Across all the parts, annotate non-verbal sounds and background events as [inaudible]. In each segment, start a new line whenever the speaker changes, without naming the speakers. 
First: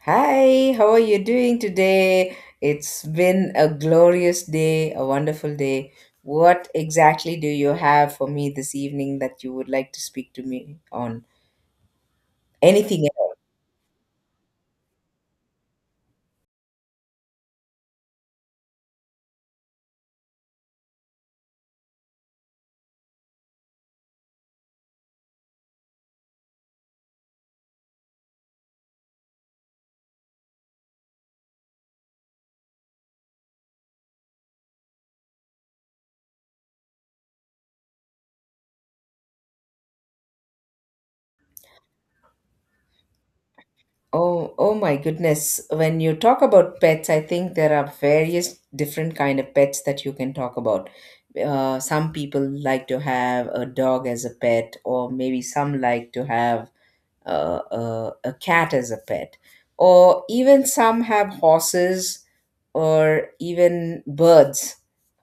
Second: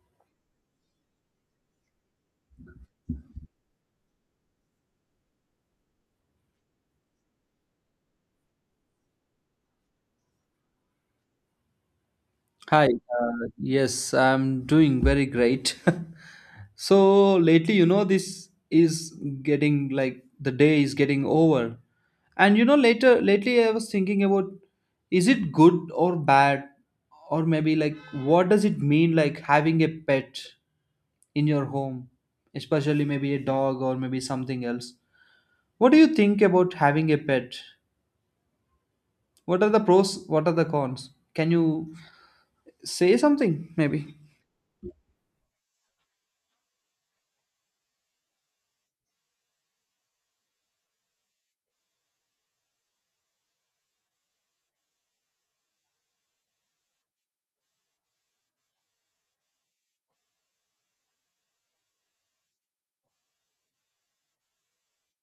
Hi, how are you doing today? It's been a glorious day, a wonderful day. What exactly do you have for me this evening that you would like to speak to me on?
Hi,
Anything at all?
yes, I'm doing very great. [laughs] So lately, you know, this is getting like the day is getting over. And you know, lately, I was thinking about, is it good or bad? Or maybe like what does it mean like having a pet in your home, especially maybe a dog or maybe something else? What do you think about having a pet? What are the pros? What are the cons? Can you say something maybe?
Oh, oh my goodness. When you talk about pets, I think there are various different kind of pets that you can talk about. Some people like to have a dog as a pet, or maybe some like to have a cat as a pet, or even some have horses or even birds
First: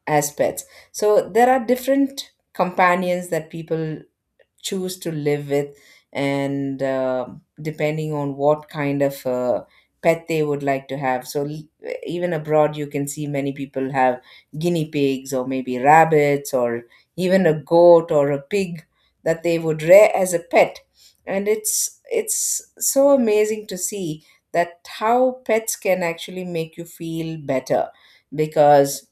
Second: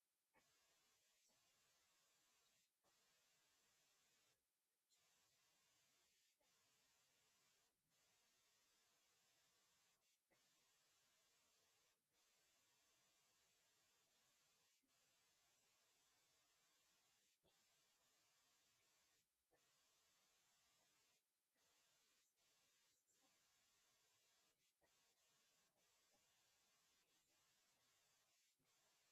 as pets. So there are different companions that people choose to live with, and depending on what kind of pet they would like to have. So even abroad you can see many people have guinea pigs or maybe rabbits or even a goat or a pig that they would rear as a pet, and it's so amazing to see that how pets can actually make you feel better, because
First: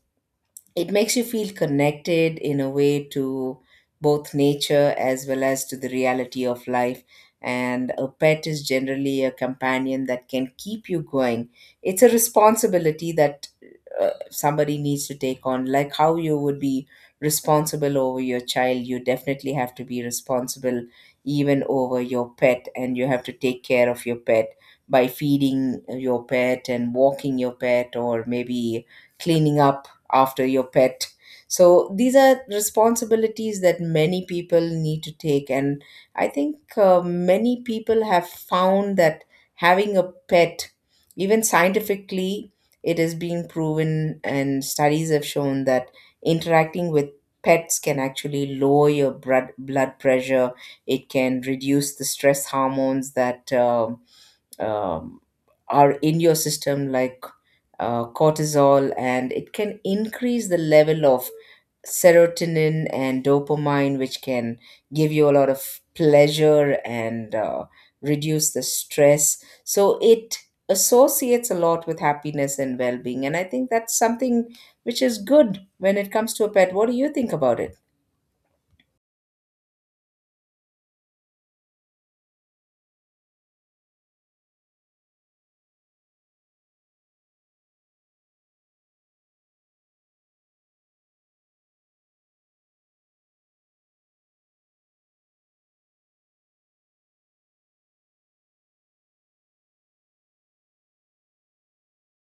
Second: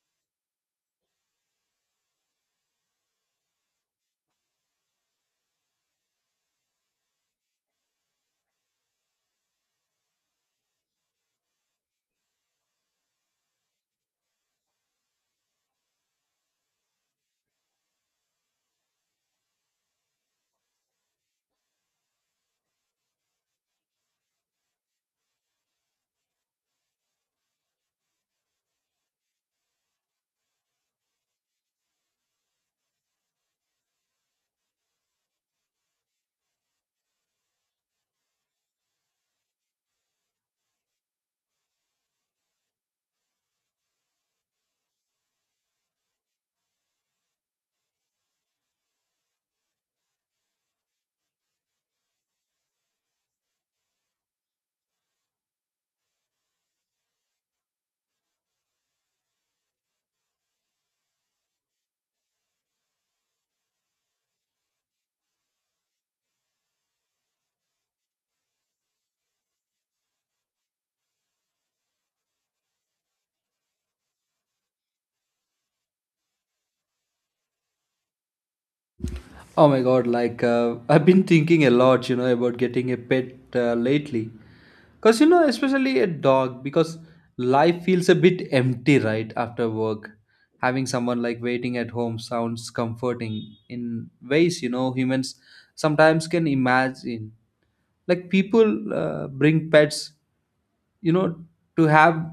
it makes you feel connected in a way to both nature as well as to the reality of life. And a pet is generally a companion that can keep you going. It's a responsibility that somebody needs to take on, like how you would be responsible over your child. You definitely have to be responsible even over your pet, and you have to take care of your pet by feeding your pet and walking your pet, or maybe cleaning up after your pet. So these are responsibilities that many people need to take, and I think many people have found that having a pet, even scientifically, it is being proven, and studies have shown that interacting with pets can actually lower your blood pressure. It can reduce the stress hormones that um, are in your system, like cortisol, and it can increase the level of serotonin and dopamine, which can give you a lot of pleasure and reduce the stress. So it associates a lot with happiness and well being. And I think that's something which is good when it comes to a pet. What do you think about it?
Oh my god, like I've been thinking a lot, you know, about getting a pet lately. Because, you know, especially a dog, because life feels a bit empty, right, after work. Having someone like waiting at home sounds comforting in ways, you know, humans sometimes can imagine. Like people bring pets, you know, to have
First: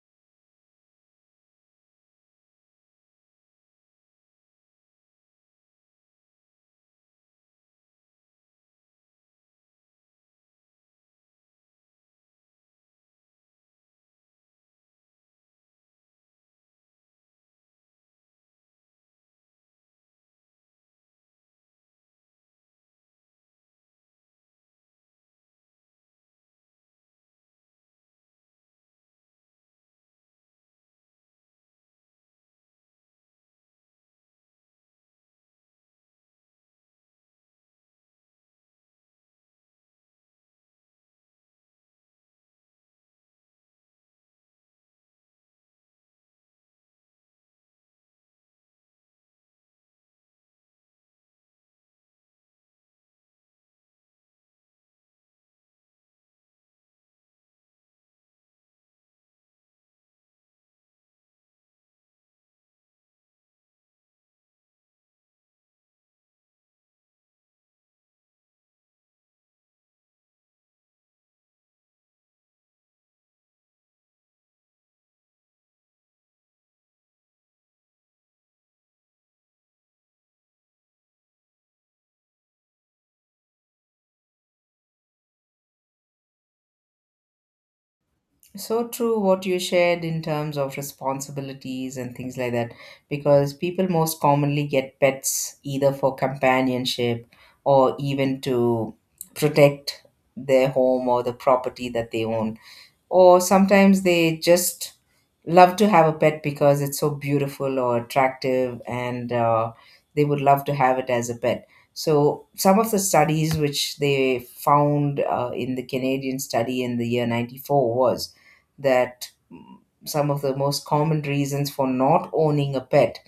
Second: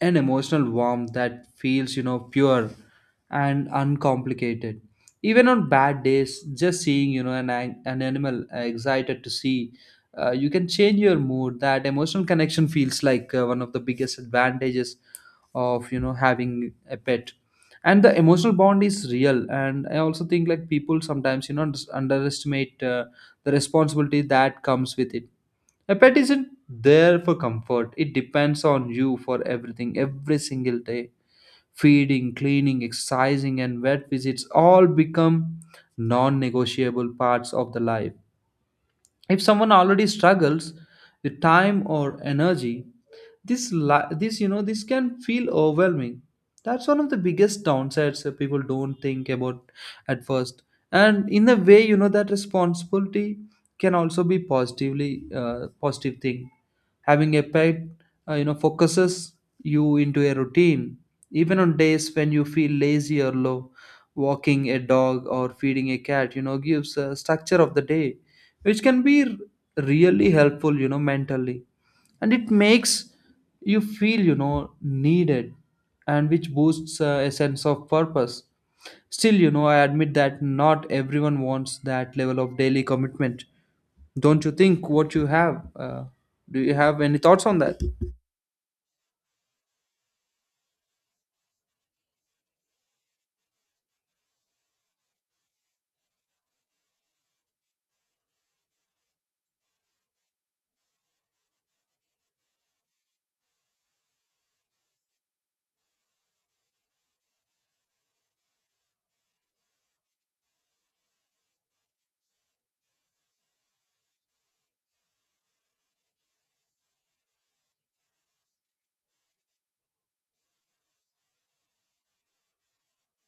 an emotional warmth that feels, you know, pure and uncomplicated, even on bad days. Just seeing, you know, an animal excited to see you, can change your mood. That emotional connection feels like one of the biggest advantages of, you know, having a pet, and the emotional bond is real. And I also think like people sometimes, you know, just underestimate the responsibility that comes with it. A pet isn't there for comfort. It depends on you for everything, every single day. Feeding, cleaning, exercising, and vet visits all become non negotiable parts of the life. If someone already struggles with time or energy, this you know, this can feel overwhelming. That's one of the biggest downsides that people don't think about at first. And in a way, you know, that responsibility can also be positive thing. Having a pet, you know, focuses you into a routine. Even on days when you feel lazy or low, walking a dog or feeding a cat, you know, gives a structure of the day, which can be really helpful, you know, mentally. And it makes you feel, you know, needed, and which boosts a sense of purpose. Still, you know, I admit that not everyone wants that level of daily commitment. Don't you think what you have? Do you have any thoughts on that?
So true what you shared in terms of responsibilities and things like that, because people most commonly get pets either for companionship or even to protect their home or the property that they own, or sometimes they just love to have a pet because it's so beautiful or attractive, and they would love to have it as a pet. So some of the studies which they found in the Canadian study in the year 94 was that some of the most common reasons for not owning a pet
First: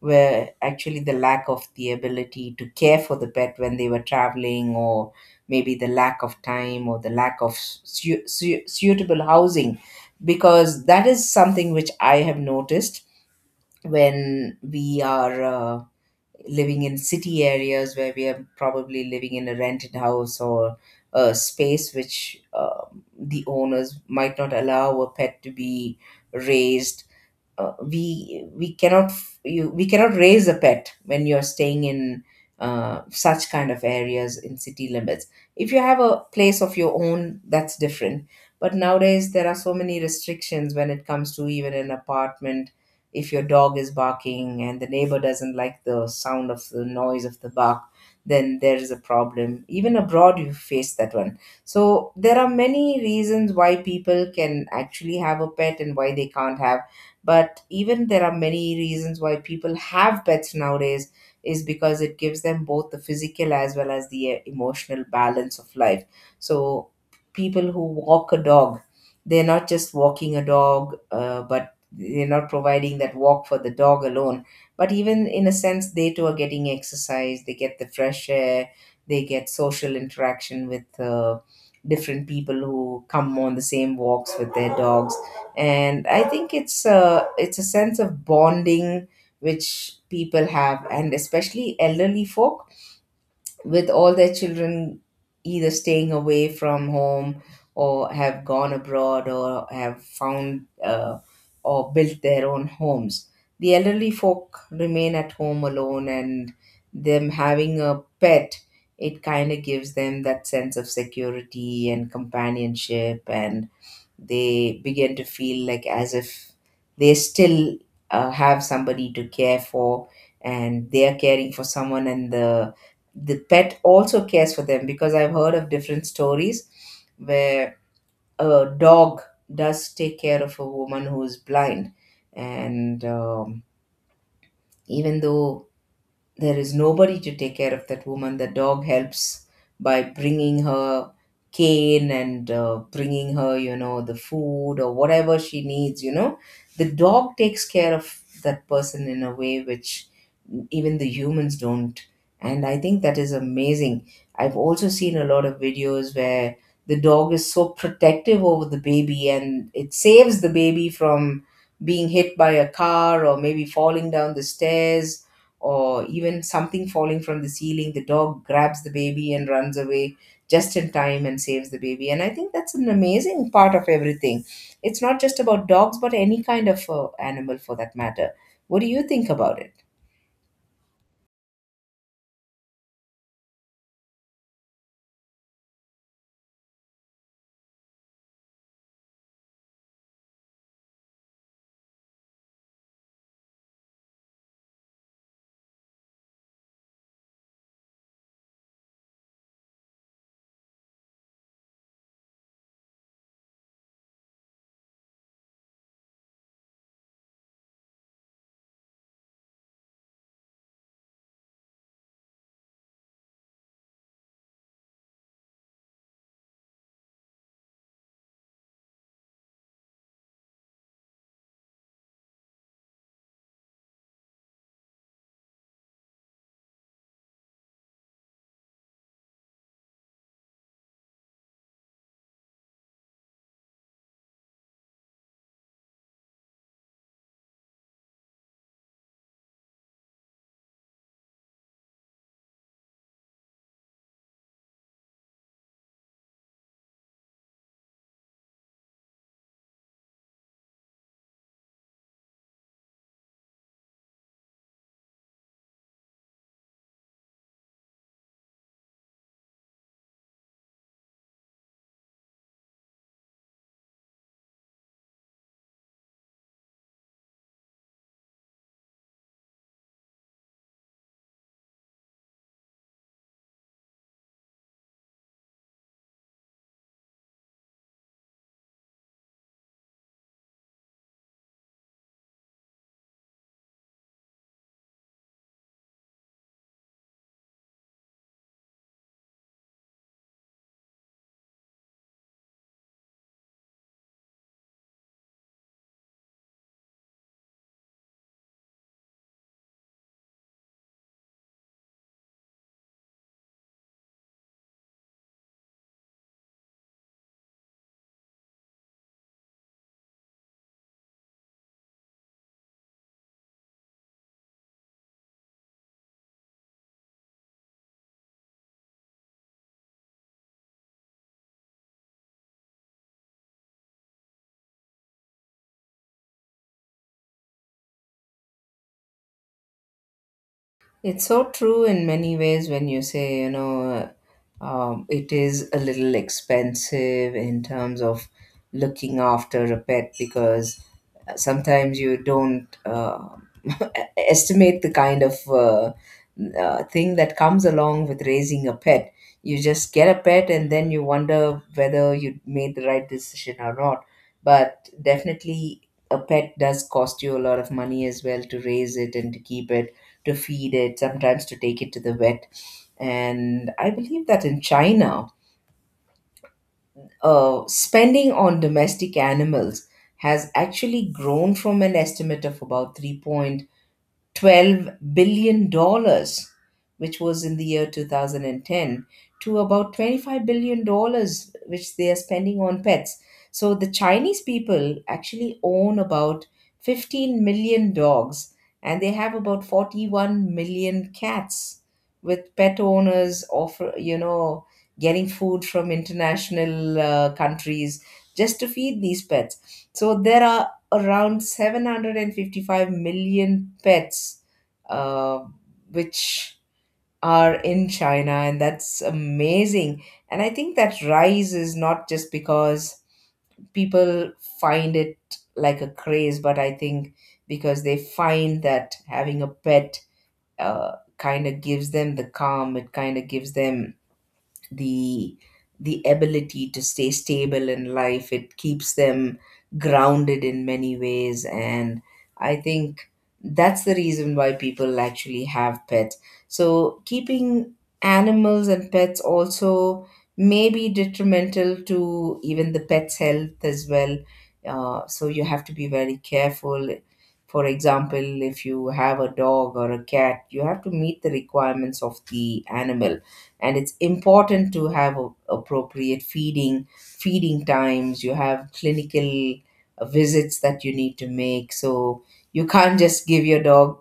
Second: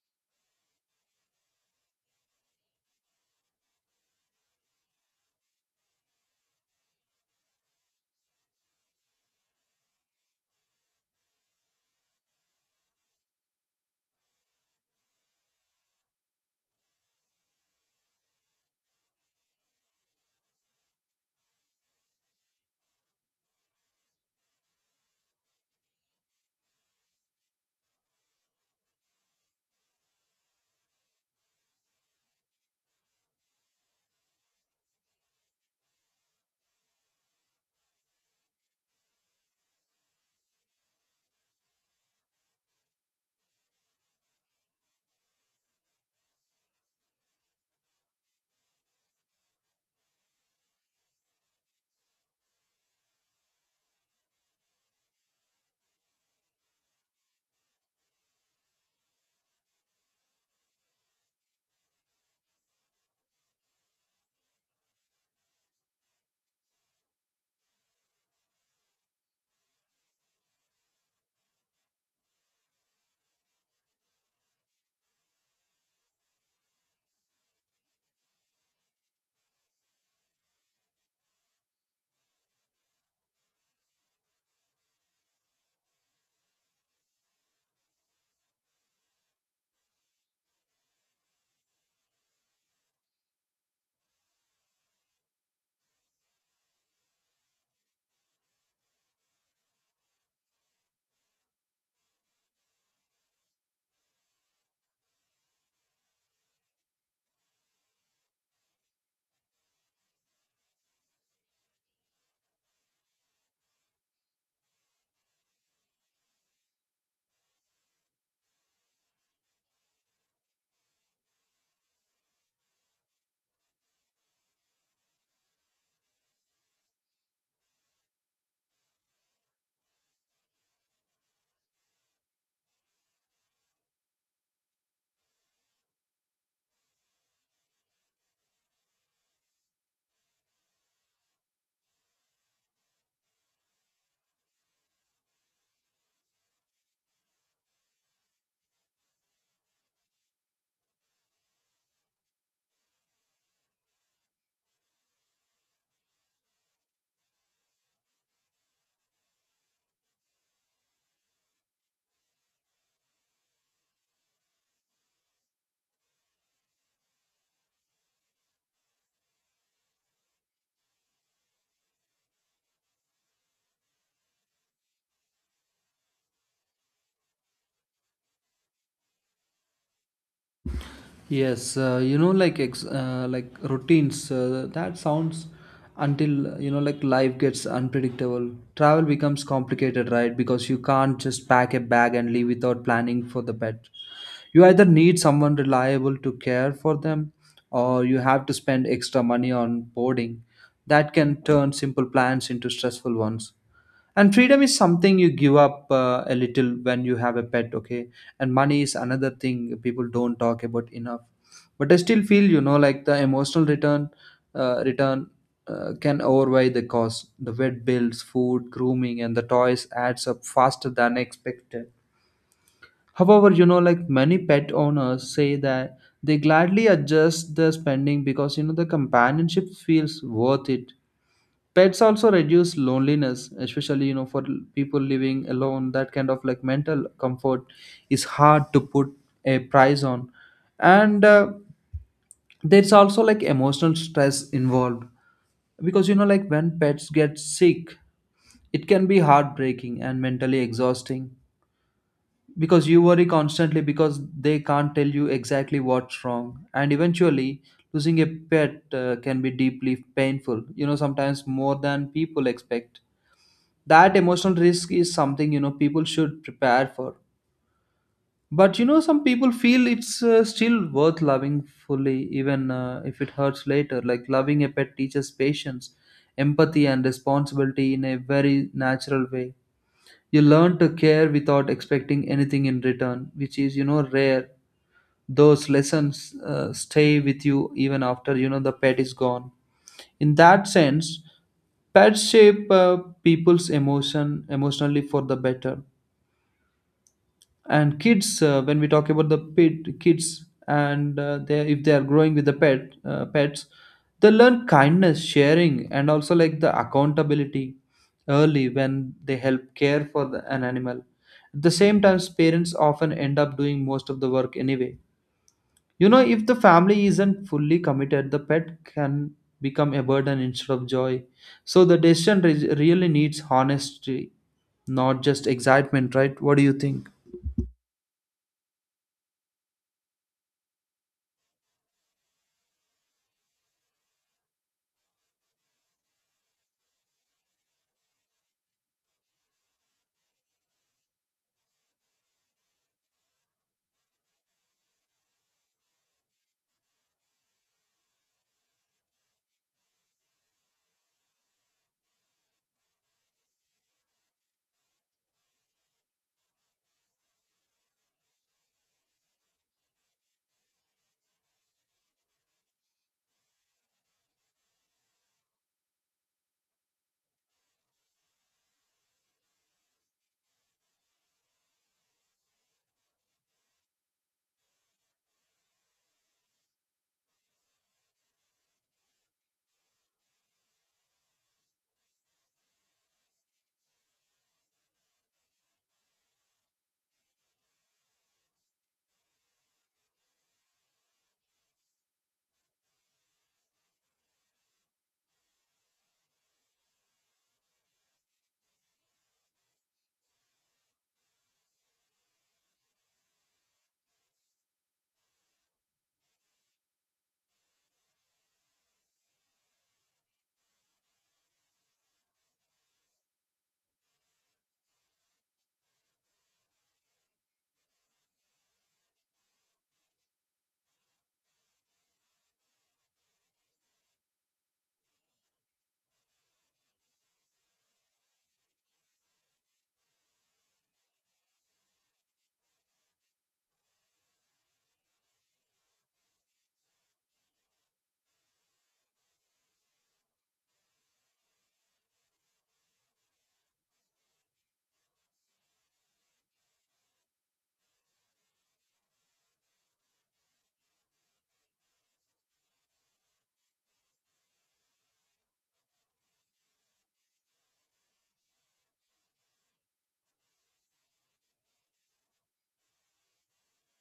were actually the lack of the ability to care for the pet when they were traveling, or maybe the lack of time, or the lack of suitable housing. Because that is something which I have noticed, when we are living in city areas where we are probably living in a rented house or a space which the owners might not allow a pet to be raised, uh, we we cannot we cannot raise a pet when you're staying in such kind of areas in city limits. If you have a place of your own, that's different. But nowadays there are so many restrictions when it comes to even an apartment. If your dog is barking and the neighbor doesn't like the sound of the noise of the bark, then there is a problem. Even abroad, you face that one. So there are many reasons why people can actually have a pet and why they can't have. But even there are many reasons why people have pets nowadays. Is because it gives them both the physical as well as the emotional balance of life. So people who walk a dog, they're not just walking a dog, but they're not providing that walk for the dog alone. But even in a sense they too are getting exercise, they get the fresh air, they get social interaction with different people who come on the same walks with their dogs. And I think it's a sense of bonding which people have, and especially elderly folk, with all their children either staying away from home, or have gone abroad, or have found or built their own homes, the elderly folk remain at home alone. And them having a pet, it kind of gives them that sense of security and companionship, and they begin to feel like as if they still have somebody to care for, and they are caring for someone. And the pet also cares for them, because I've heard of different stories where a dog does take care of a woman who's blind. And even though there is nobody to take care of that woman, the dog helps by bringing her cane and bringing her, you know, the food or whatever she needs, you know. The dog takes care of that person in a way which even the humans don't. And I think that is amazing. I've also seen a lot of videos where the dog is so protective over the baby, and it saves the baby from being hit by a car, or maybe falling down the stairs, or even something falling from the ceiling. The dog grabs the baby and runs away just in time and saves the baby. And I think that's an amazing part of everything. It's not just about dogs, but any kind of animal for that matter. What do you think about it?
Yes, you know, like like routines. That sounds, until you know, like life gets unpredictable. Travel becomes complicated, right? Because you can't just pack a bag and leave without planning for the pet. You either need someone reliable to care for them, or you have to spend extra money on boarding. That can turn simple plans into stressful ones. And freedom is something you give up a little when you have a pet, okay? And money is another thing people don't talk about enough, but I still feel, you know, like the emotional return can outweigh the cost. The vet bills, food, grooming, and the toys adds up faster than expected. However, you know, like many pet owners say that they gladly adjust the spending, because you know the companionship feels worth it. Pets also reduce loneliness, especially, you know, for people living alone. That kind of like mental comfort is hard to put a price on. And there's also like emotional stress involved, because you know, like when pets get sick, it can be heartbreaking and mentally exhausting, because you worry constantly, because they can't tell you exactly what's wrong. And eventually losing a pet can be deeply painful, you know, sometimes more than people expect. That emotional risk is something, you know, people should prepare for. But you know, some people feel it's still worth loving fully, even if it hurts later. Like loving a pet teaches patience, empathy, and responsibility in a very natural way. You learn to care without expecting anything in return, which is, you know, rare. Those lessons stay with you even after, you know, the pet is gone. In that sense, pets shape people's emotionally for the better. And kids, when we talk about the pet, kids, and they, if they are growing with the pets, they learn kindness, sharing, and also like the accountability early, when they help care for an animal. At the same time, parents often end up doing most of the work anyway. You know, if the family isn't fully committed, the pet can become a burden instead of joy. So the decision really needs honesty, not just excitement, right? What do you think?
It's so true in many ways when you say, you know, it is a little expensive in terms of looking after a pet, because sometimes you don't [laughs] estimate the kind of thing that comes along with raising a pet. You just get a pet and then you wonder whether you made the right decision or not. But definitely, a pet does cost you a lot of money as well to raise it and to keep it, to feed it, sometimes to take it to the vet. And I believe that in China, spending on domestic animals has actually grown from an estimate of about 3, $12 billion dollars, which was in the year 2010, to about $25 billion dollars, which they are spending on pets. So the Chinese people actually own about 15 million dogs, and they have about 41 million cats, with pet owners offer getting food from international countries just to feed these pets. So there are around 755 million pets uh, which are in China, and that's amazing. And I think that rise is not just because people find it like a craze, but I think because they find that having a pet uh, kind of gives them the calm, it kind of gives them the the ability to stay stable in life, it keeps them grounded in many ways. And I think that's the reason why people actually have pets. So keeping animals and pets also may be detrimental to even the pet's health as well, so you have to be very careful. For example, if you have a dog or a cat, you have to meet the requirements of the animal, and it's important to have a, appropriate feeding times. You have clinical visits that you need to make. So you can't just give your dog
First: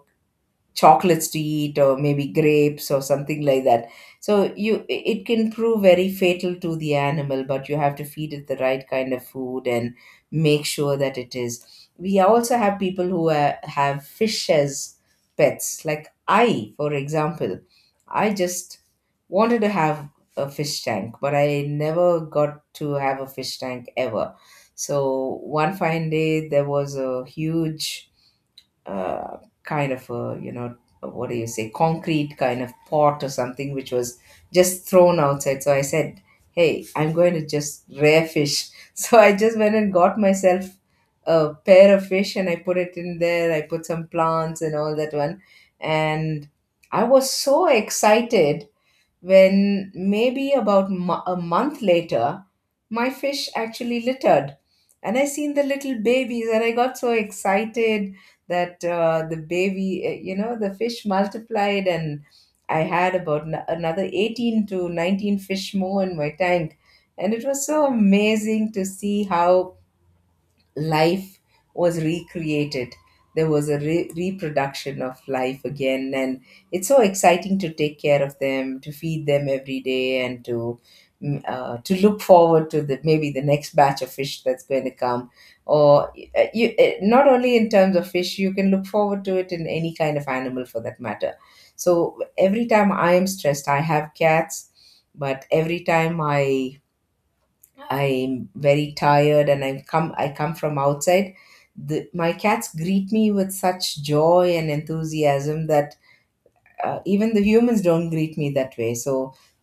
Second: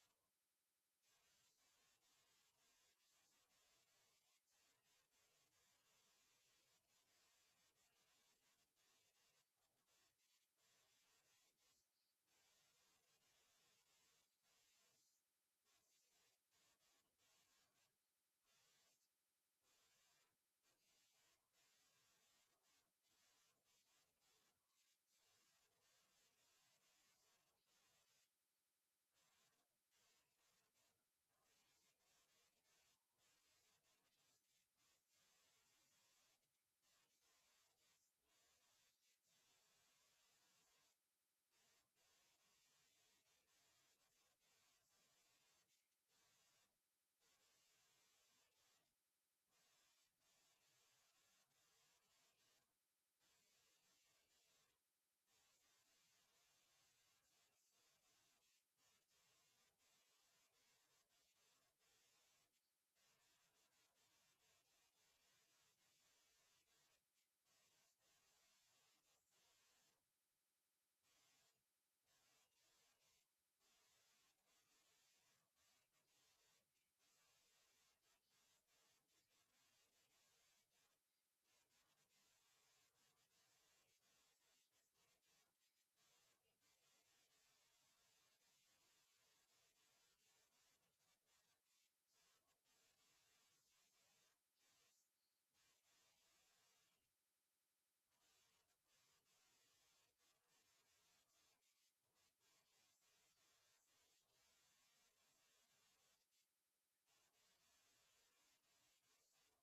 chocolates to eat, or maybe grapes or something like that. So you, it can prove very fatal to the animal, but you have to feed it the right kind of food and make sure that it is. We also have people who have fish as pets. Like I, for example, I just wanted to have a fish tank, but I never got to have a fish tank ever. So one fine day there was a huge uh, kind of a, you know, what do you say, concrete kind of pot or something, which was just thrown outside. So I said, hey, I'm going to just rare fish [laughs] so I just went and got myself a pair of fish, and I put it in there, I put some plants and all that one. And I was so excited when, maybe about a month later, my fish actually littered. And I seen the little babies, and I got so excited that the baby, the fish multiplied, and I had about another 18 to 19 fish more in my tank. And it was so amazing to see how life was recreated. There was a reproduction of life again, and it's so exciting to take care of them, to feed them every day, and to look forward to the maybe the next batch of fish that's going to come. Or Not only in terms of fish, you can look forward to it in any kind of animal for that matter. So every time I am stressed, I have cats, but every time I'm very tired and I come from outside. My cats greet me with such joy and enthusiasm that even the humans don't greet me that way. So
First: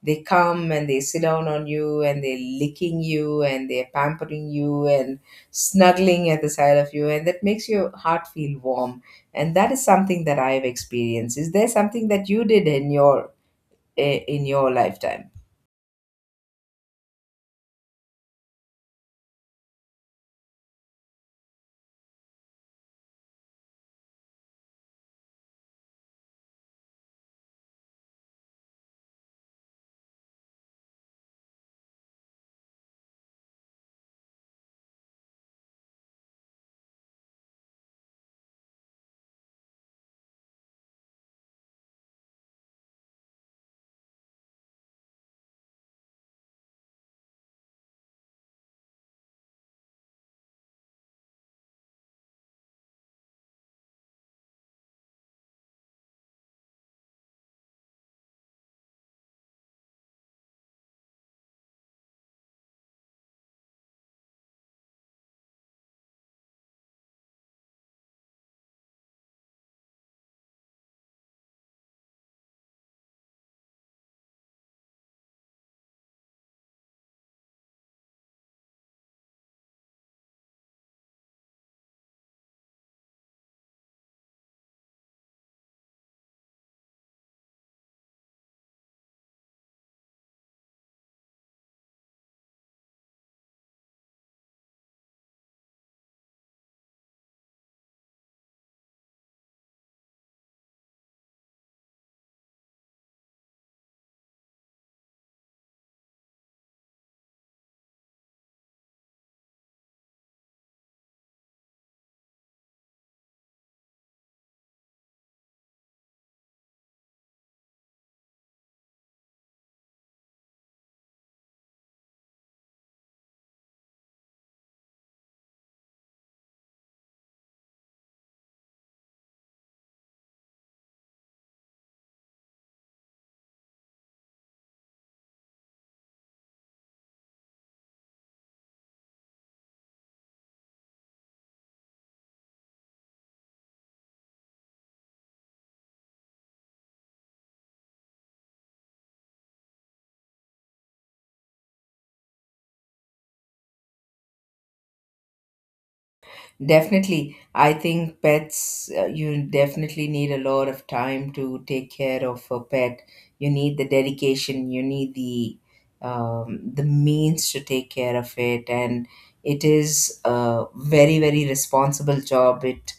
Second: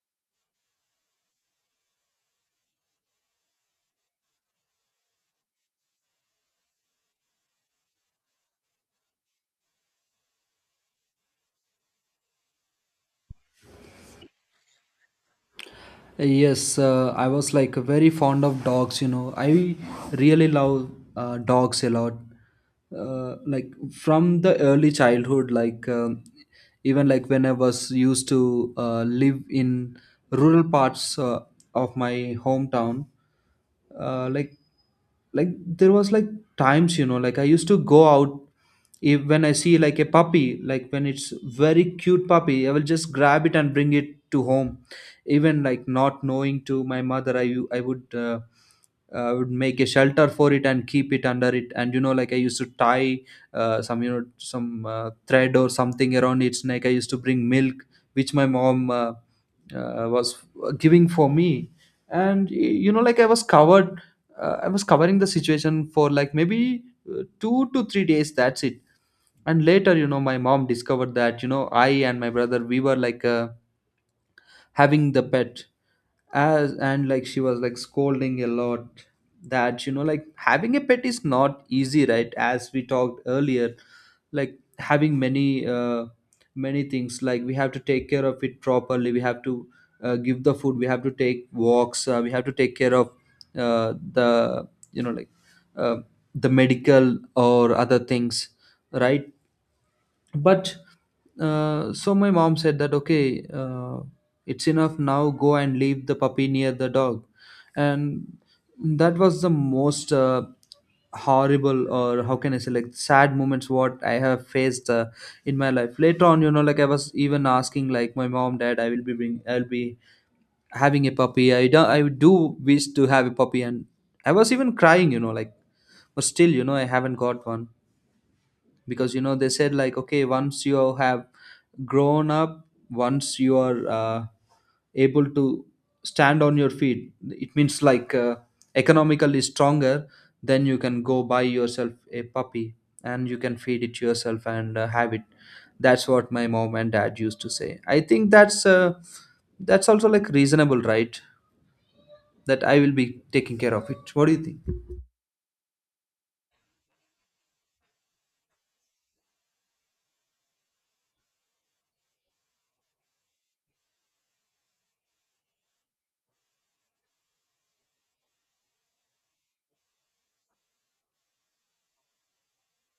they come and they sit down on you and they're licking you and they're pampering you and snuggling at the side of you, and that makes your heart feel warm. And that is something that I've experienced. Is there something that you did in your in your lifetime?
Yes, I was like very fond of dogs, you know. I really love dogs a lot. Like from the early childhood, like even like when I was used to live in rural parts of my hometown, uh, like like there was like times, you know, like I used to go out, if when I see like a puppy, like when it's very cute puppy, I will just grab it and bring it to home, even like not knowing to my mother. I would I would make a shelter for it and keep it under it. And you know, like I used to tie some, you know, some thread or something around its neck. I used to bring milk which my mom was giving for me. And you know, like I was covered I was covering the situation for like maybe 2 to 3 days, that's it. And later, you know, my mom discovered that, you know, I and my brother, we were like having the pet. As and like she was like scolding a lot, that you know, like having a pet is not easy, right? As we talked earlier, like having many many things, like we have to take care of it properly. We have to give the food. We have to take walks. We have to take care of the, you know, like uh, the medical or other things, right? But so my mom said that, okay, it's enough now. Go and leave the puppy near the dog. And that was the most horrible, or how can I say, like, sad moments what I have faced in my life. Later on, you know, like I was even asking like my mom, dad, I will be I'll be having a puppy. I do wish to have a puppy. And I was even crying, you know, like, but still, you know, I haven't got one, because you know they said, like, okay, once you have grown up, once you are able to stand on your feet, it means like economically stronger, then you can go buy yourself a puppy, and you can feed it yourself, and have it. That's what my mom and dad used to say. I think that's also like reasonable, right? That I will be taking care of it. What do you think?
Definitely. I think pets, you definitely need a lot of time to take care of a pet. You need the dedication, you need the means to take care of it, and it is a very, very responsible job. It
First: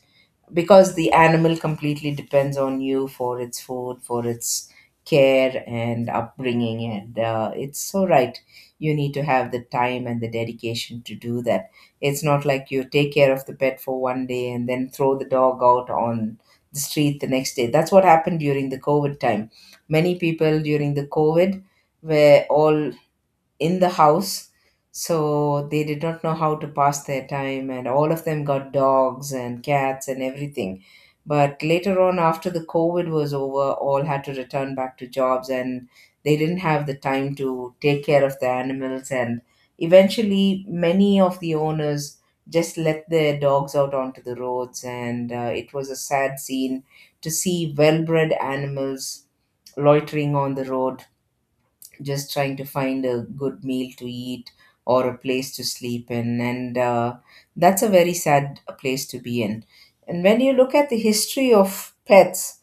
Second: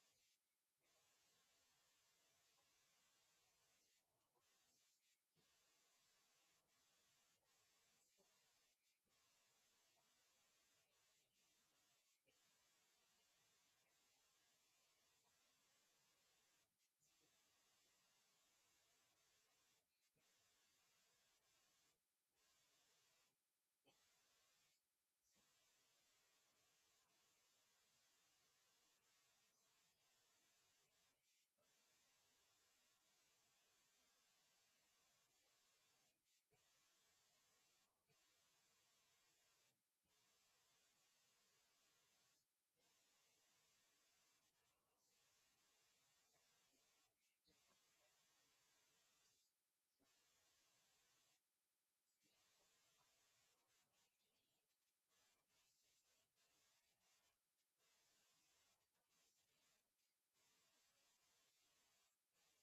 because the animal completely depends on you for its food, for its care and upbringing, and it's so right. You need to have the time and the dedication to do that. It's not like you take care of the pet for one day and then throw the dog out on the street the next day. That's what happened during the COVID time. Many people during the COVID were all in the house, so they did not know how to pass their time, and all of them got dogs and cats and everything. But later on, after the COVID was over, all had to return back to jobs, and they didn't have the time to take care of the animals. And eventually many of the owners just let their dogs out onto the roads, and it was a sad scene to see well-bred animals loitering on the road, just trying to find a good meal to eat or a place to sleep in. And that's a very sad place to be in. And when you look at the history of pets,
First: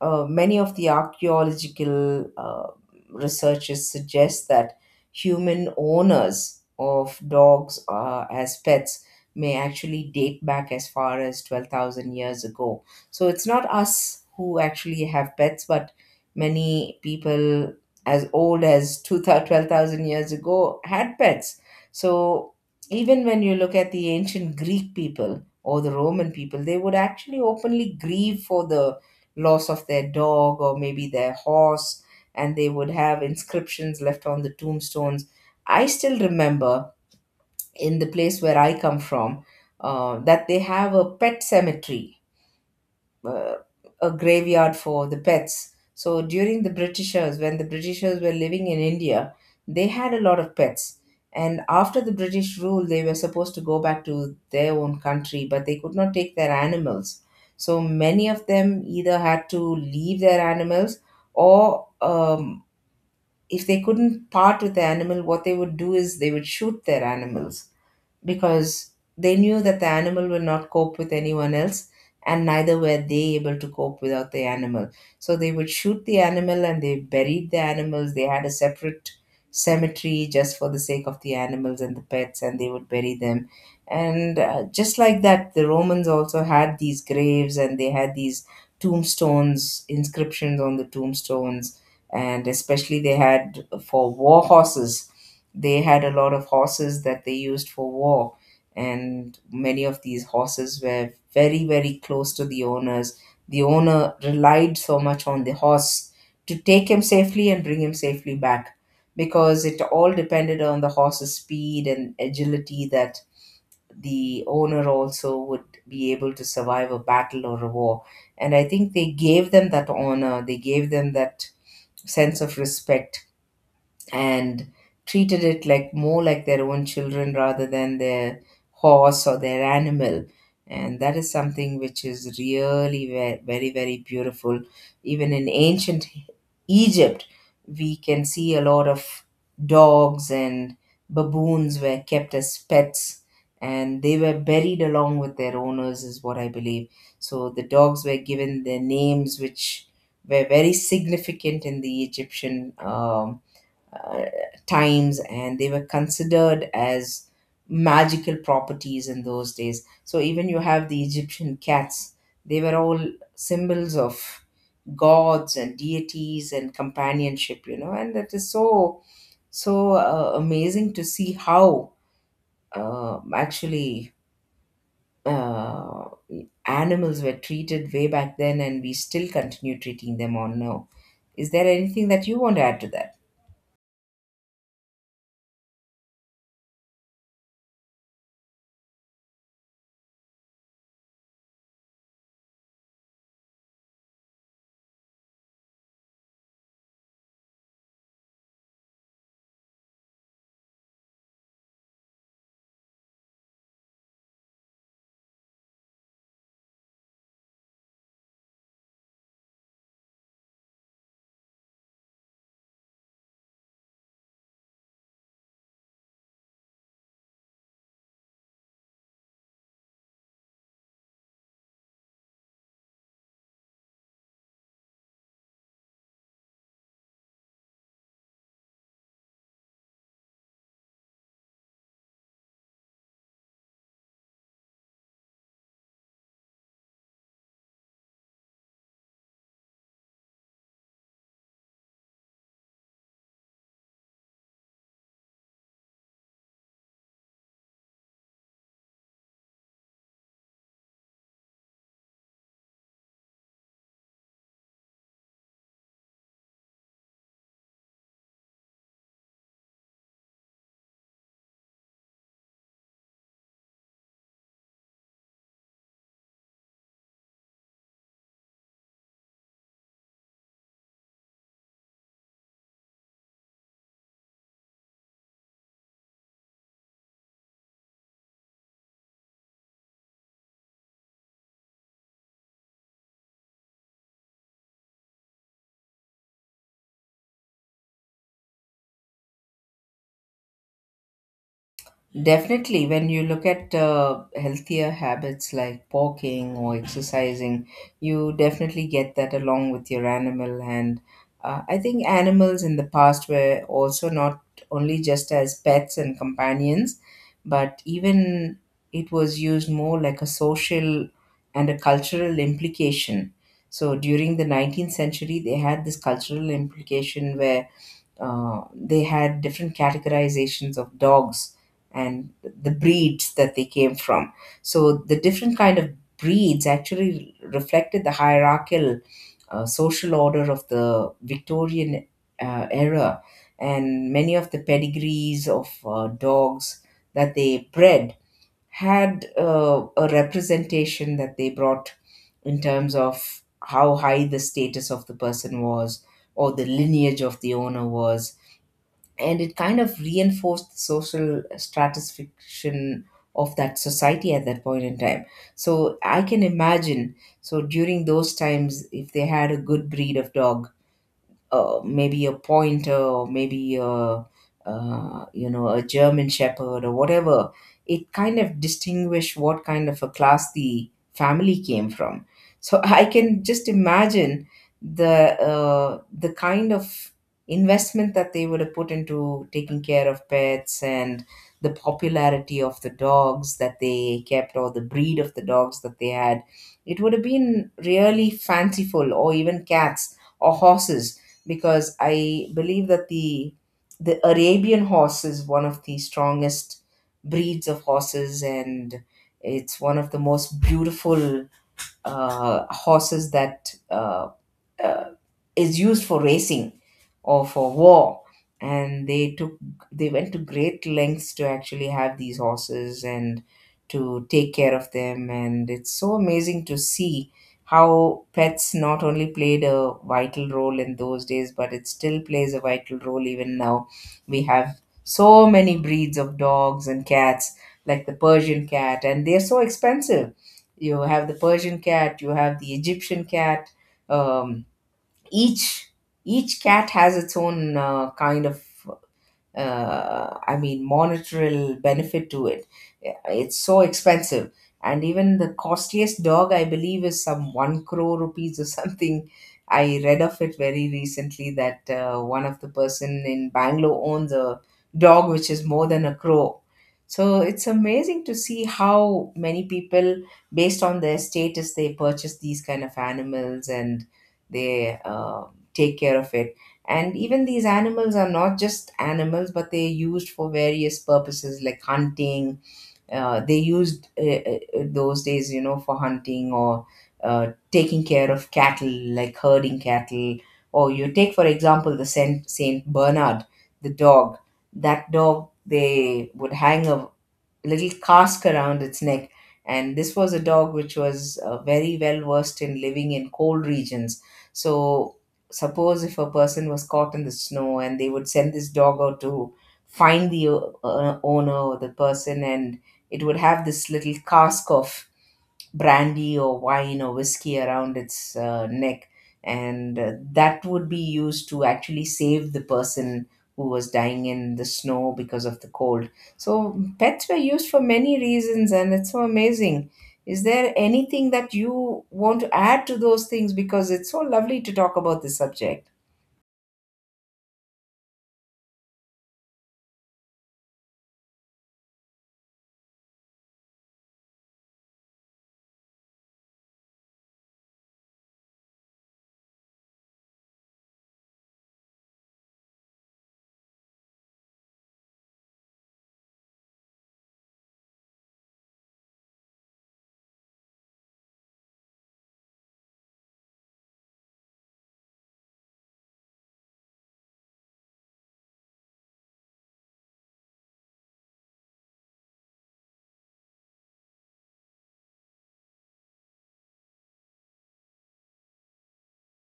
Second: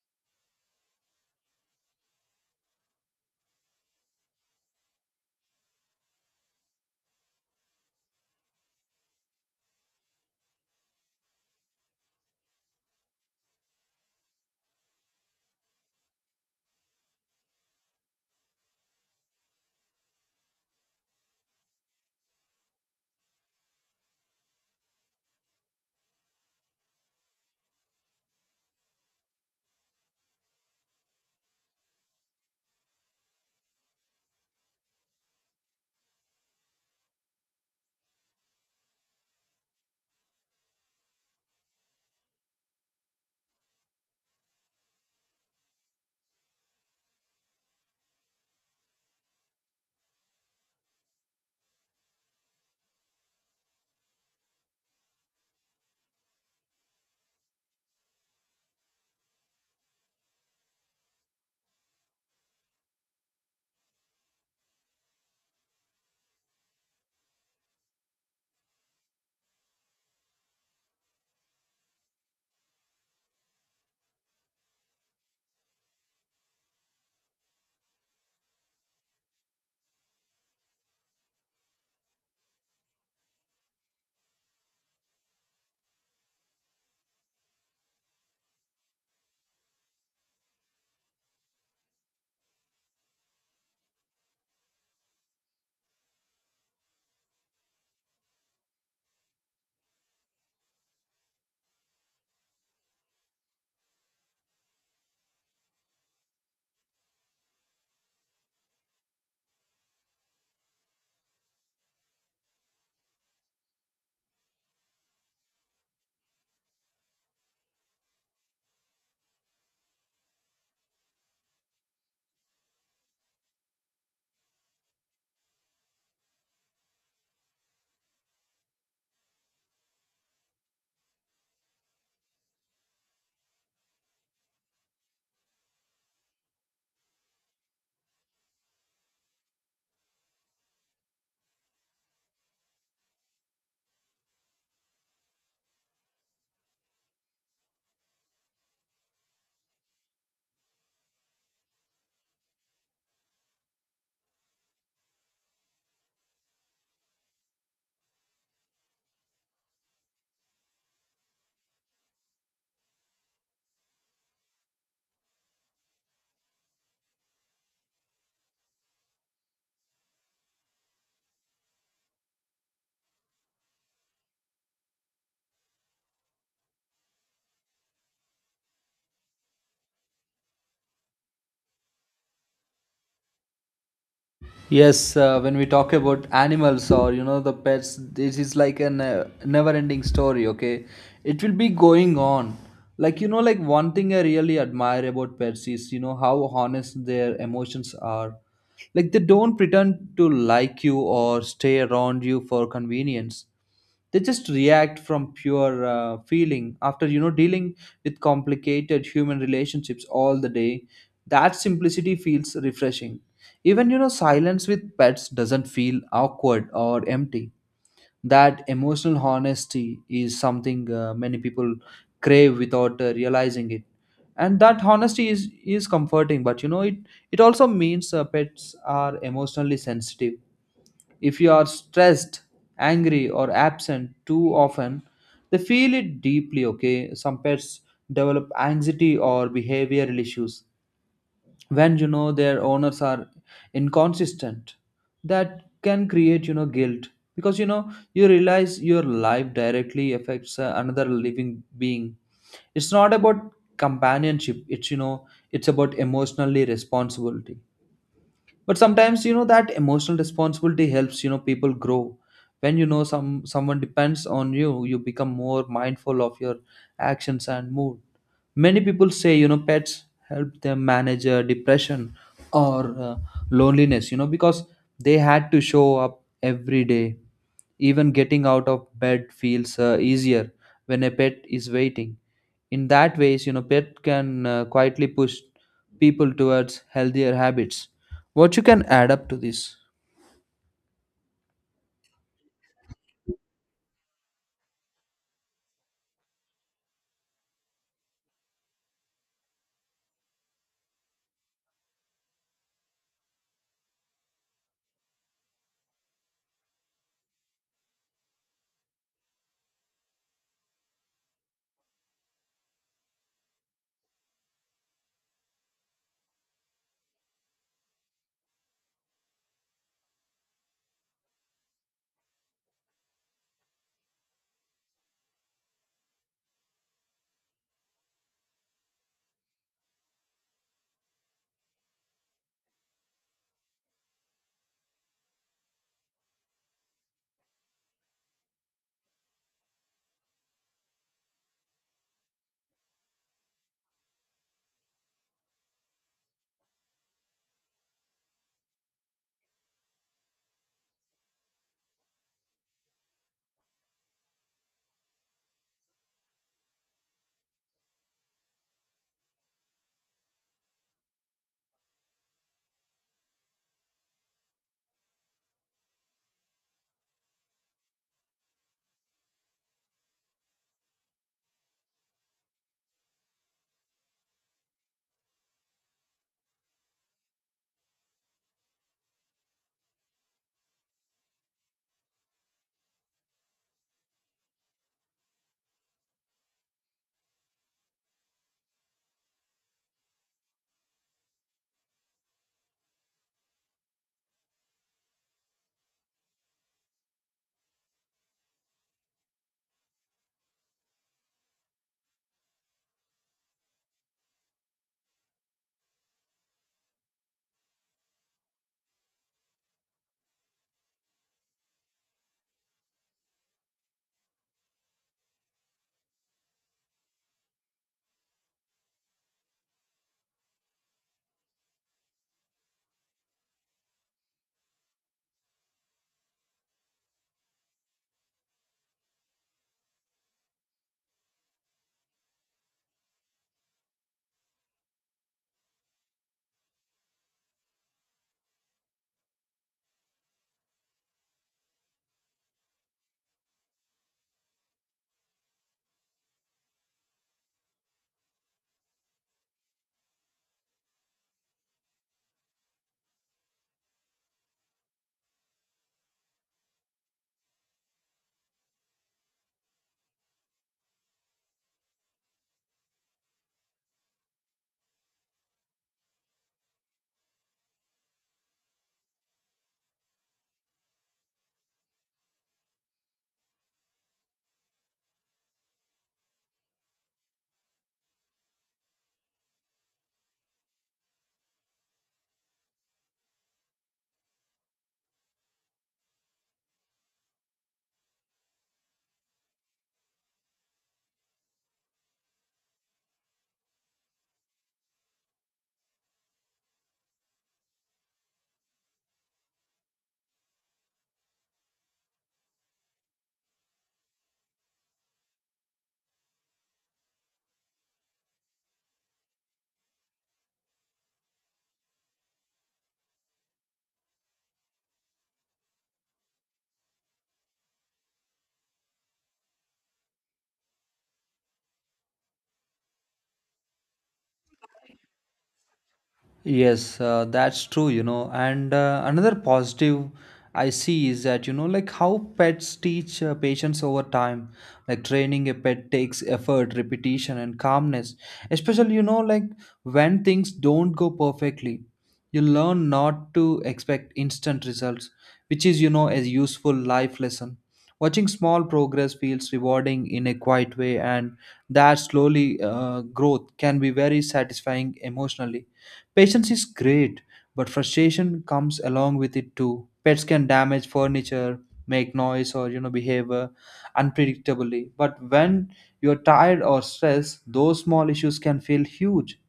many of the archaeological researchers suggest that human owners of dogs as pets may actually date back as far as 12,000 years ago. So it's not us who actually have pets, but many people as old as 2000 12,000 years ago had pets. So even when you look at the ancient Greek people or the Roman people, they would actually openly grieve for the loss of their dog or maybe their horse, and they would have inscriptions left on the tombstones. I still remember, in the place where I come from, that they have a pet cemetery, uh, a graveyard for the pets. So during the Britishers, when the Britishers were living in India, they had a lot of pets. And after the British rule, they were supposed to go back to their own country, but they could not take their animals. So many of them either had to leave their animals, or if they couldn't part with the animal, what they would do is they would shoot their animals, because they knew that the animal will not cope with anyone else, and neither were they able to cope without the animal. So they would shoot the animal, and they buried the animals. They had a separate cemetery just for the sake of the animals and the pets, and they would bury them. And just like that, the Romans also had these graves, and they had these tombstones, inscriptions on the tombstones. And especially they had for war horses. They had a lot of horses that they used for war, and many of these horses were very, very close to the owners. The owner relied so much on the horse to take him safely and bring him safely back, because it all depended on the horse's speed and agility that the owner also would be able to survive a battle or a war. And I think they gave them that honor, they gave them that sense of respect, and treated it like more like their own children rather than their horse or their animal. And that is something which is really very, very beautiful. Even in ancient Egypt, we can see a lot of dogs and baboons were kept as pets, and they were buried along with their owners, is what I believe. So the dogs were given their names, which were very significant in the Egyptian uh, times, and they were considered as magical properties in those days. So even you have the Egyptian cats, they were all symbols of gods and deities and companionship, you know, and that is so, so amazing to see how actually uh, animals were treated way back then, and we still continue treating them on now. Is there anything that you want to add to that?
Yes, when we talk about animals, or you know, the pets, this is like a never-ending story. Okay, it will be going on. Like you know, like one thing I really admire about pets is, you know, how honest their emotions are. Like they don't pretend to like you or stay around you for convenience. They just react from pure feeling. After, you know, dealing with complicated human relationships all the day, that simplicity feels refreshing. Even, you know, silence with pets doesn't feel awkward or empty. That emotional honesty is something many people crave without realizing it. And that honesty is comforting, but you know, it also means pets are emotionally sensitive. If you are stressed, angry, or absent too often, they feel it deeply, okay? Some pets develop anxiety or behavioral issues when, you know, their owners are inconsistent. That can create, you know, guilt, because you know, you realize your life directly affects another living being. It's not about companionship. It's, you know, it's about emotionally responsibility. But sometimes, you know, that emotional responsibility helps, you know, people grow. When you know someone depends on you, you become more mindful of your actions and mood. Many people say, you know, pets help them manage depression or loneliness, you know, because they had to show up every day. Even getting out of bed feels easier when a pet is waiting. In that ways, you know, pet can quietly push people towards healthier habits. What you can add up to this?
Definitely, when you look at healthier habits like walking or exercising, you definitely get that along with your animal. And I think animals in the past were also not only just as pets and companions, but even it was used more like a social and a cultural implication. So during the 19th century, they had this cultural implication where they had different categorizations of dogs and the breeds that they came from. So the different kind of breeds actually reflected the hierarchical social order of the Victorian era. And many of the pedigrees of dogs that they bred had a representation that they brought in terms of how high the status of the person was or the lineage of the owner was, and it kind of reinforced the social stratification of that society at that point in time. So I can imagine, so during those times, if they had a good breed of dog, maybe a pointer or maybe a you know, a German Shepherd or whatever, it kind of distinguished what kind of a class the family came from. So [laughs] I can just imagine the kind of investment that they would have put into taking care of pets, and the popularity of the dogs that they kept or the breed of the dogs that they had. It would have been really fanciful, or even cats or horses, because I believe that the Arabian horse is one of the strongest breeds of horses, and it's one of the most beautiful horses that uh, is used for racing or for war. And they took, they went to great lengths to actually have these horses and to take care of them, and it's so amazing to see how pets not only played a vital role in those days, but it still plays a vital role even now. We have so many breeds of dogs and cats, like the Persian cat, and they're so expensive. You have the Persian cat, you have the Egyptian cat, um, each each cat has its own kind of I mean, monetary benefit to it. Yeah, it's so expensive. And even the costliest dog, I believe, is some one crore rupees or [laughs] something. I read of it very recently that one of the person in Bangalore owns a dog which is more than a crore. So it's amazing to see how many people, based on their status, they purchase these kind of animals, and they take care of it. And even these animals are not just animals, but they're used for various purposes like hunting. They used those days, you know, for hunting or taking care of cattle, like herding cattle. Or you take, for example, the Saint Bernard, the dog. That dog, they would hang a little cask around its neck. And this was a dog which was very well versed in living in cold regions. So, suppose if a person was caught in the snow, and they would send this dog out to find the owner or the person, and it would have this little cask of brandy or wine or whiskey around its neck. And that would be used to actually save the person who was dying in the snow because of the cold. So pets were used for many reasons, and it's so amazing. Is there anything that you want to add to those things, because it's so lovely to talk about this subject?
Yes, that's true, you know. And another positive I see is that, you know, like how pets teach patience over time. Like training a pet takes effort, repetition, and calmness. Especially, you know, like when things don't go perfectly, you learn not to expect instant results, which is, you know, a useful life lesson. Watching small progress feels rewarding in a quiet way, and that slowly growth can be very satisfying emotionally. Patience is great, but frustration comes along with it too. Pets can damage furniture, make noise, or you know behave unpredictably. But when you're tired or stressed, those small issues can feel huge.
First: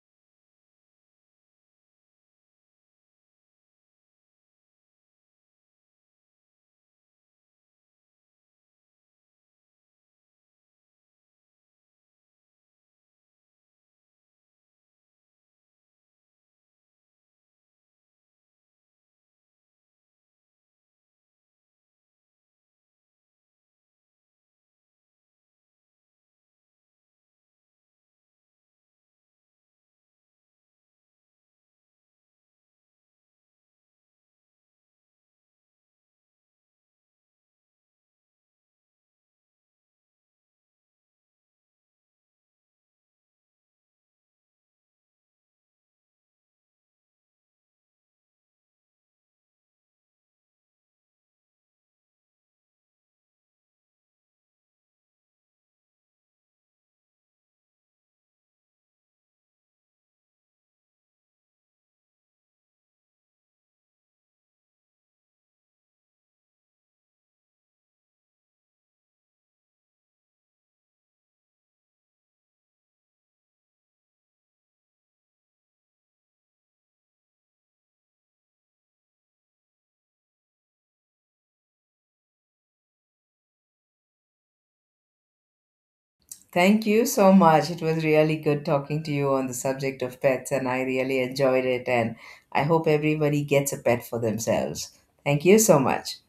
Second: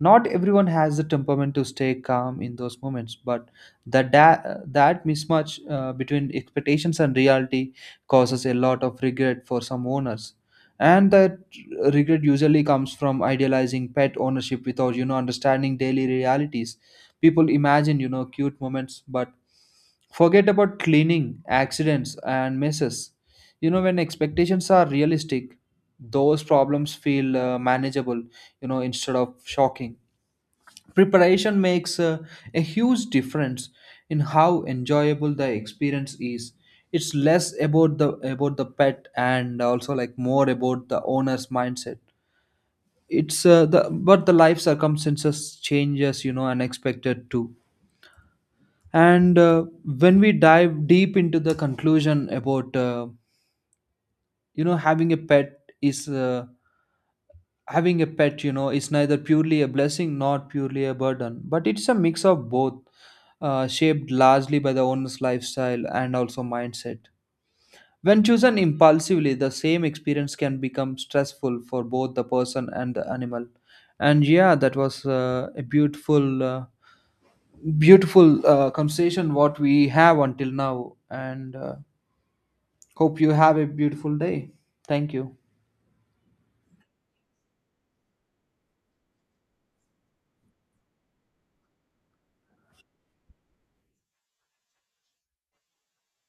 Not everyone has the temperament to stay calm in those moments, but that mismatch between expectations and reality causes a lot of regret for some owners. And that regret usually comes from idealizing pet ownership without, you know, understanding daily realities. People imagine, you know, cute moments, but forget about cleaning, accidents, and messes. You know, when expectations are realistic, those problems feel manageable, you know, instead of shocking. Preparation makes a huge difference in how enjoyable the experience is. It's less about the pet, and also like more about the owner's mindset. It's the life circumstances changes, you know, unexpected too. And when we dive deep into the conclusion about you know having a pet is uh, having a pet, you know, is neither purely a blessing nor purely a burden, but it's a mix of both, shaped largely by the owner's lifestyle and also mindset. When chosen impulsively, the same experience can become stressful for both the person and the animal. And yeah, that was a beautiful conversation what we have until now. And hope you have a beautiful day. Thank you.
Thank you so much. It was really good talking to you on the subject of pets, and I really enjoyed it. And I hope everybody gets a pet for themselves. Thank you so much.